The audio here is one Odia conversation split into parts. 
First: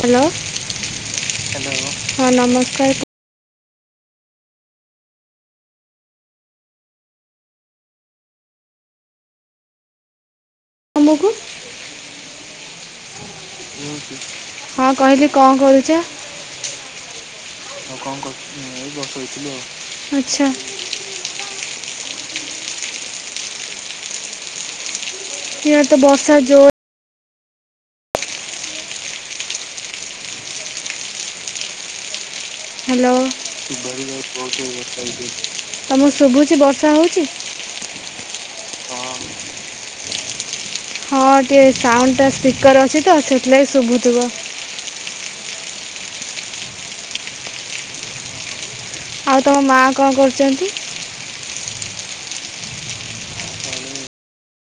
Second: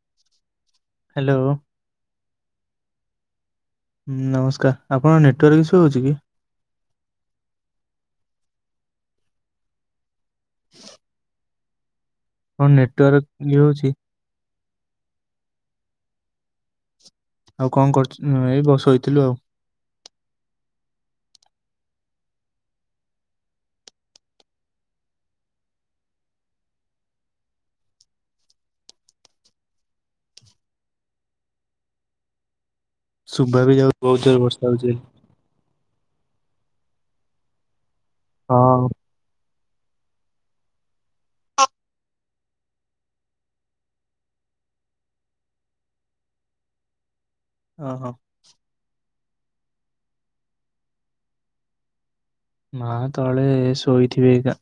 ହ୍ୟାଲୋ ହଁ ନମସ୍କାର ହଁ ନମସ୍କାର ଆପଣଙ୍କ ନେଟୱାର୍କ ଇସୁ ହଉଛି କି ତୁମକୁ ହଁ ନେଟ୍ୱାର୍କ ଇଏ ହଉଛି ହଁ କହିଲି କଣ କରୁଛ? ଆଉ କଣ କରୁଛ ଏଇ ବ ଶୋଇଥିଲୁ ଆଉ ଆଚ୍ଛା। ଇଆଡେ ତ ବର୍ଷା ଜୋରେ। ହାଲୋ। ଶୁଭା ବି ଯାଉ ବହୁତ ଜୋର ବର୍ଷା ହଉଛି ବୋଲି। ତମକୁ ଶୁଭୁଛି ବର୍ଷା ହଉଛି। ହଁ। ହଁ ଟିକେ୍ ସାଉଣ୍ଡ ଟା ସ୍ପିକର ଅଛି ତ ସେଥିଲାଗି ଶୁଭୁଥିବ। ଅ ହ। ଆଉ ତମ ମାଆ କଣ କରୁଛନ୍ତି? ମା ତଳେ ଶୋଇଥିବେ ଏଇଖା।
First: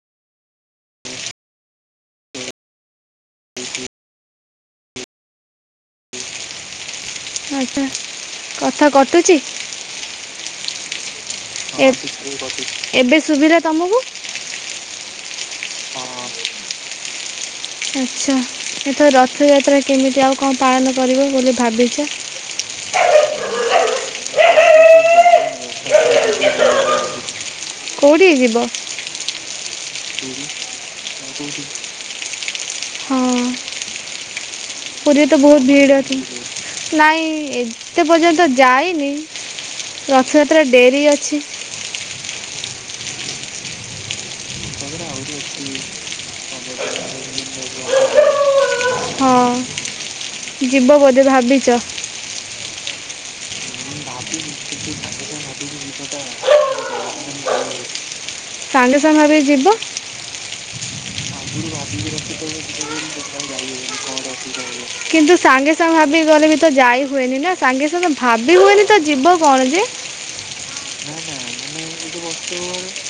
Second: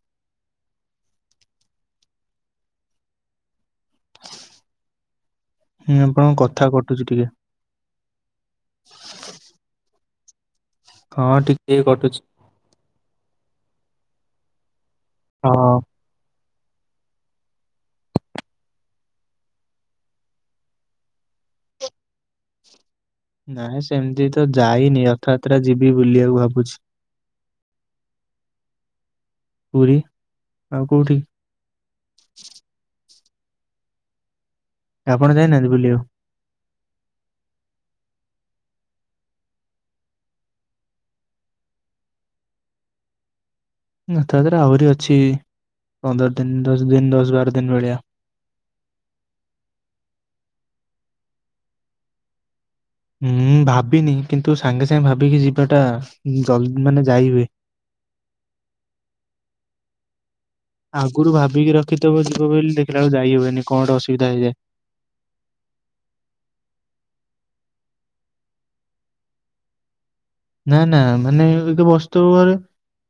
[inaudible] ହୁଁ ଆପଣଙ୍କ କଥା କଟୁଛି ଟିକେ। ଆଚ୍ଛା କଥା କଟୁଛି। ହଁ ଠିକ୍ [unintelligible] ଏ ଏବେ ସୁଭିଲା ତମକୁ? ହଁ। ଆଚ୍ଛା ଏଥର ରଥଯାତ୍ରା କେମିତି ଆଉ କଣ ପାଳନ କରିବ ବୋଲି ଭାବିଛ। ନାଇଁ ସେମିତି ତ ଯାଇନି ରଥଯାତ୍ରା ଯିବି ବୁଲିବାକୁ ଭାବୁଛି। କୋଉଠିକି ଯିବ? ପୁରୀ ଆଉ କୋଉଠି [inaudible] ହଁ। ପୁରୀ ଆପଣ ତ ବହୁତ୍ ଯାଇନାହାନ୍ତି ଭିଡ଼ ବୁଲିବାକୁ ଥିଲା ନାଇଁ ଏତେ ପର୍ଯ୍ୟନ୍ତ ଯାଇନି ରଥଯାତ୍ରା ଡେରି ଅଛି। ରଥ ଯାତ୍ରା ଆହୁରି ଅଛି ପନ୍ଦର ଦିନ ଦଶ ଦିନ ଦଶ ବାର ଦିନ ଭଳିଆ। ହଁ ଯିବ ବୋଧେ ଭାବିଛ। ହୁଁ ଭାବିନି କିନ୍ତୁ ସାଙ୍ଗେ ସାଙ୍ଗେ ଭାବିକି ଯିବାଟା ଜଲଦି ମାନେ ଯାଇ ହୁଏ। ସାଙ୍ଗେ ସାଙ୍ଗେ ଏବେ ଯିବ। ଆଗରୁ ଅଗୁରୁ ଭାବିକି ଯିବ ରଖିଥିବ ବୋଲି ଦେଖିଲା ଟୋଟାଲି ବେଳକୁ ମାନେ ହୁଏନି ଯାଇ କଣ ଗୋଟେ ଅସୁବିଧା ହେଇଯାଏ। ହବନି [unintelligible] କିନ୍ତୁ ସାଙ୍ଗେ ସାଙ୍ଗେ ଭାବିକି ଗଲେ ବି ତ ଯାଇ ହୁଏନି ନା ସାଙ୍ଗେ ସାଙ୍ଗେ ଭାବି ହୁଏନି ତ ଯିବ କଣ ଯେ ନା ନା ମାନେ ଏଇତ ବସି ଥିବୁ ଘରେ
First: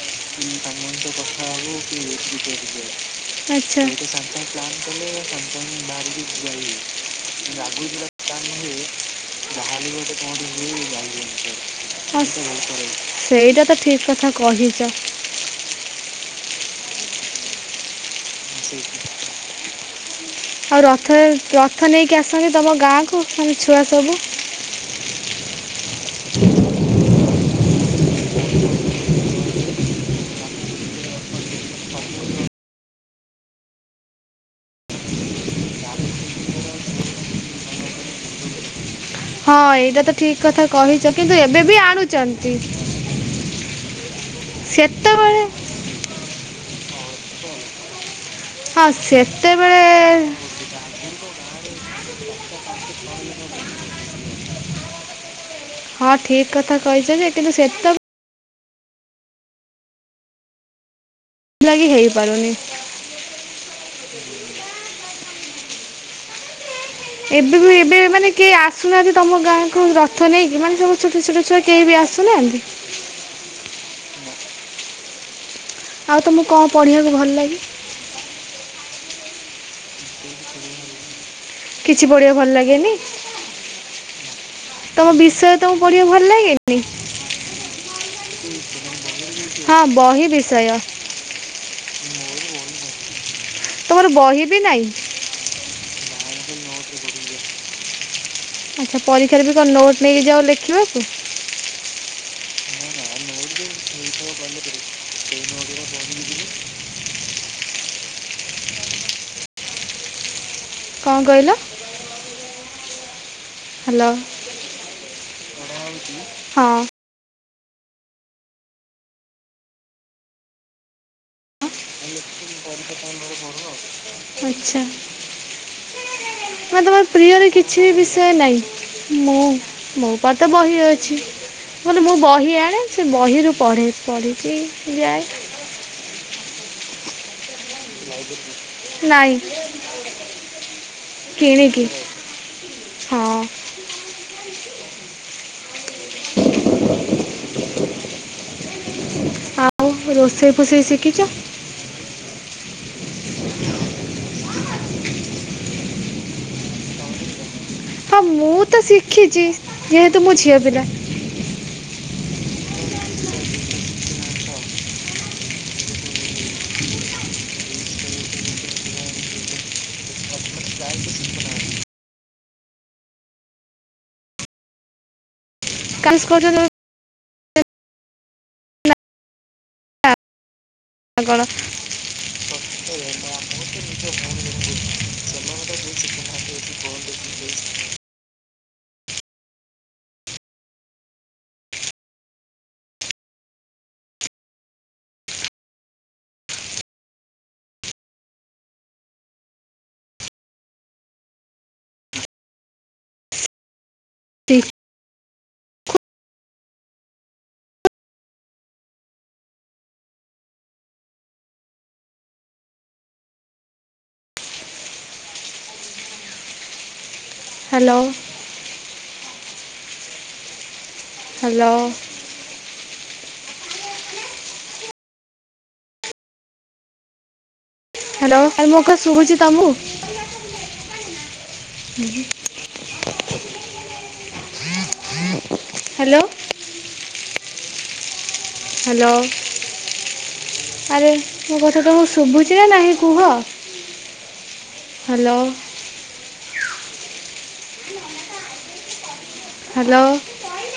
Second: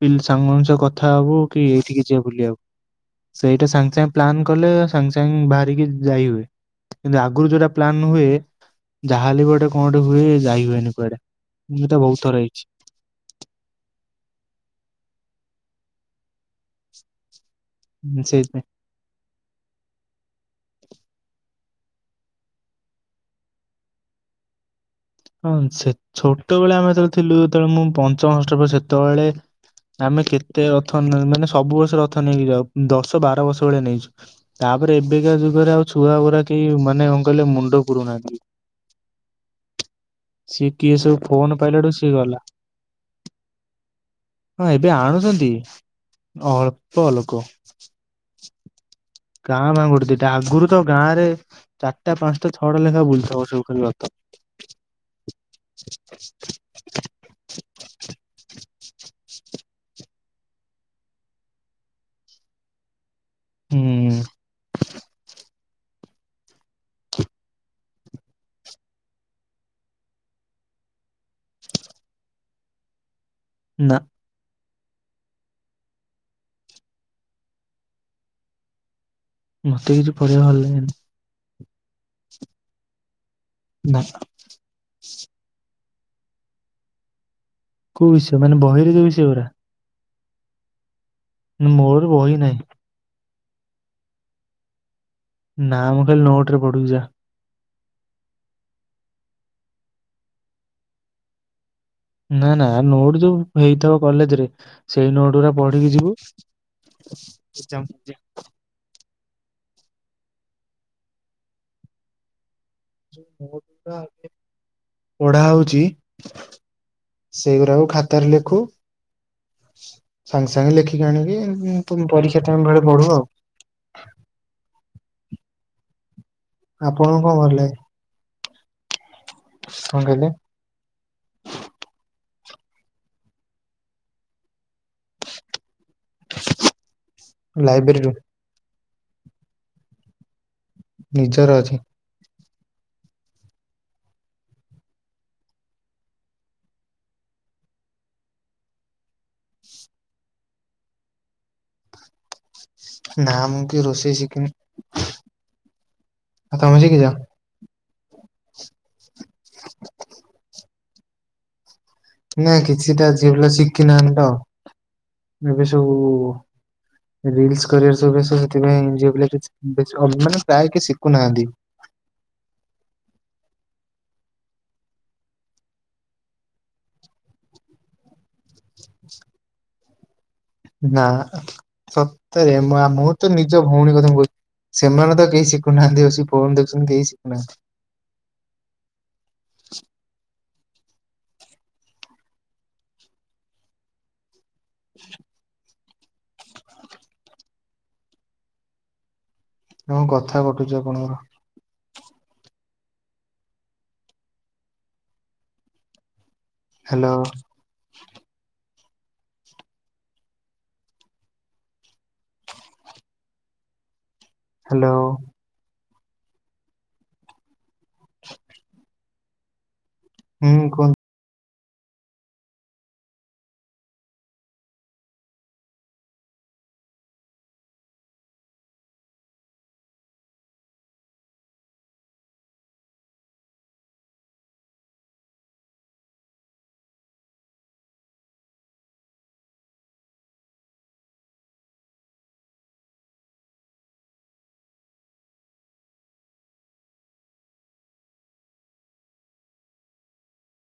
ପିଲ୍ ସାଙ୍ଗମାନସ କଥା ହବୁ। କି ଏଇଠିକି ଆଚ୍ଛା ଯିବା ବୁଲିବାକୁ। ସାଙ୍ଗେ ସଙ୍ଗେ ସେଇଟା ସାଙ୍ଗେ ପ୍ଲାନ୍ ସାଙ୍ଗେ ପ୍ଲାନ୍ କଲେ ସାଙ୍ଗେ ସଙ୍ଗେ ବାହାରିକି ଯାଇ ହୁଏ। [unintelligible] ଲାଗୁଛି କିନ୍ତୁ ଆଗରୁ ନଏ ଯୋଉଟା ପ୍ଲାନ୍ ହୁଏ ବାହା ଗୋଟେ ଯାହାହେଲେ ବି କଠ ଗୋଟେ କଣ ଗୋଟେ ହ ହୁଏ ଯାଇ ଯ ହୁଏନି କୁଆଡେ। [unintelligible] ମୁଁ ସେଇଟା ବହୁତ ଥର ହେଇଛି ତ ଠିକ କଥା କହିଛ [unintelligible] ହୁଁ ସେଇଥ ପାଇଁ। [unintelligible] ଆଉ ରଥ ରେ ରଥ ନେଇକି ଆସନ୍ତି ତମ ଗାଁକୁ ତମେ ଛୁଆ ସବୁ? ହଁ ସେ ଛୋଟବେଳେ ଆମେ ଯେତେବେଳେ ଥିଲୁ ଯେତେବେଳେ ମୁଁ ପଞ୍ଚମ ଷଷ୍ଠ ପଢ଼ୁଥିଲି ସେତେବେଳେ ଆମେ କେତେ ରଥ ମାନେ ସବୁ ବର୍ଷ ରଥ ନେଇକି ଯାଉ ଦଶ ବାର ବର୍ଷ ଭେଳିଆ ନେଇଛୁ। ତାପରେ ଏବେକା ଯୁଗରେ ଆଉ ଛୁଆ ଗୁରା କେହି ମାନେ କଣ କହିଲେ ମୁଣ୍ଡ ପୁରଉ ନାହାନ୍ତି। ହଁ ଏଇଟା ତ ଠିକ୍ କଥା ସିଏ କିଏ କହିଛ ସବୁ କିନ୍ତୁ ଫୋନ ଏବେ ବି ପାଇଲାଠୁ ସିଏ ଗଲା ଆଣୁଛନ୍ତି। ହଁ ଏବେ ସେତେବେଳେ ଆଣୁଛନ୍ତି ଅଳ୍ପ ଲୋକ। ହଁ ସେ କାଁ ଭା ଗୋଟେ ଦିଇଟା ଆଗରୁ ତ ଗାଁ ରେ ଚାରିଟା, ପାଞ୍ଚଟା, ଛଅଟା ଲେଖାଁ ବୁଲଥବ ସବୁ ଖାଲି ରଥ। [inaudible] ହଁ ଠିକ୍ କଥା କହିଛ ଯେ କିନ୍ତୁ ସେତେ ଲାଗି ହେଇପାରୁନି। ହୁଁ। ଏବେ ବି ଏବେ ମାନେ କେହି ଆସୁନାହାନ୍ତି ତମ ଗାଁକୁ ରଥ ନେଇକି ମାନେ ସମସ୍ତ ଛୋଟ ଛୋଟ ଛୁଆ କେହି ବି ଆସୁନାହାନ୍ତି? ନା। ଆଉ ତମକୁ କଣ ପଢ଼ିବାକୁ ଭଲ ଲାଗେ? ମତେ କିଛି ପଢିବା ଭଲ ଲାଗେନି। କିଛି ବଢିବା ଭଲ ଲାଗେନି? ନା। ତମ ବିଷୟ ତମକୁ ପଢ଼ିବାକୁ ଭଲ ଲାଗେନି? କୋଉ ବିଷୟ ମାନେ ବହିରେ ଯଉ ବିଷୟଗୁରା? ହଁ ବହି ବିଷୟ। ମୋର ବହି ନାହିଁ। ତମର ବହି ବି ନାଇଁ? ନା ମୁଁ ଖାଲି ନୋଟ ରେ ପଡୁଛା ଯା। ଆଚ୍ଛା ପରୀକ୍ଷାରେ ବି କଣ ନୋଟ ନେଇକି ଯାଉ ଲେଖିବାକୁ? ନା ନା ନୋଟ ଯୋଉ ହେଇଥିବ କଲେଜ ରେ ସେଇ ନୋଟ ଗୁଡା ପଢିକି ଯିବୁ। [inaudible] କଣ କଇଲ? ହ୍ୟାଲୋ [unintelligible] ପଢା ହଉଛି ହଁ। ସେଇଗୁଡ଼ାକୁ ଖାତାରେ ଲେଖୁ। ସାଙ୍ଗ୍ ସାଙ୍ଗ୍ ଲେଖିକି ଆଣିକି ପରୀକ୍ଷା ଟାଇମେ ବେଳେ ବଢୁ ଆଉ। [inaudible] ଆଚ୍ଛା। ମେ ତ ମୋ ଆପଣଙ୍କୁ କଣ ପ୍ରିୟରେ ଭଲ ଲାଗେ କିଛି ବିଷୟ ନାହିଁ? ମୁଁ କଣ ମୋ କହିଲେ ଉପ ତ ବହି ଅ ମୁଁ କଲି ମୋ ବହି ଆଣେ ସେ ବହିରୁ ପଢ଼େ। ପଢ଼ିକି ଯାଏ। ଲାଇବ୍ରେରୀରୁୁ। ନାଇଁ, ନିଜର ଅଛି କିଣିକିି। ହଁ। ଆଉ ରୋଷେଇ ଫୋଷେଇ ଶିଖିଛ? ନା ମୁଁ କେବେ ରୋଷେଇ ଶିକିନି। ଆଉ ତମେ ଶଖିଚ? ହଁ ମୁଁ ତ ଶିଖିଛି ଯେହେତୁ ମୁଁ ଝିଅ ପିଲା। ନା କିଛିଟା ଝିଅ ପିଲା ଶିଖି ନାହାନ୍ତି ତ। ଏବେ ସବୁ ରିଲ୍ସ କରିବାରେ ସବୁ ବ୍ୟସ୍ତ ସେଥିପାଇଁ ଝିଅ ପିଲା ବିସ୍ ମାନେ ପ୍ରାୟ କିଏ ଶିଖୁନାହାନ୍ତି। [unintelligible] ନା କଣ ସତରେ ମୁଁ ତ ନିଜ ଭଉଣୀ କଥା ମୁଁ କହୁ ସେମାନେ ତ କେହି ଶିଖୁନାହାନ୍ତି ବସିକି ଫୋନ ଦେଖୁଛନ୍ତି କେହି ଶିଖୁନାହାନ୍ତି। ହଁ କଥା କଟୁଛି ଆପଣଙ୍କର। ଠିକ୍ ହ୍ୟାଲୋ। ହ୍ୟାଲୋ। ହ୍ୟାଲୋ। ହୁଁ କୁହନ୍ତୁ। ହ୍ୟାଲୋ। ହ୍ୟାଲୋ ଆଉ ମୋ କଥା ଶୁଭୁଚି ତମକୁ? ହୁଁ ଉଁ। ହ୍ୟାଲୋ। ହାଲୋ। ଆରେ ମୋ କଥା ତମକୁ ଶୁଭୁଛି ନା ନାହିଁ କୁହ? ହାଲୋ। ହାଲୋ।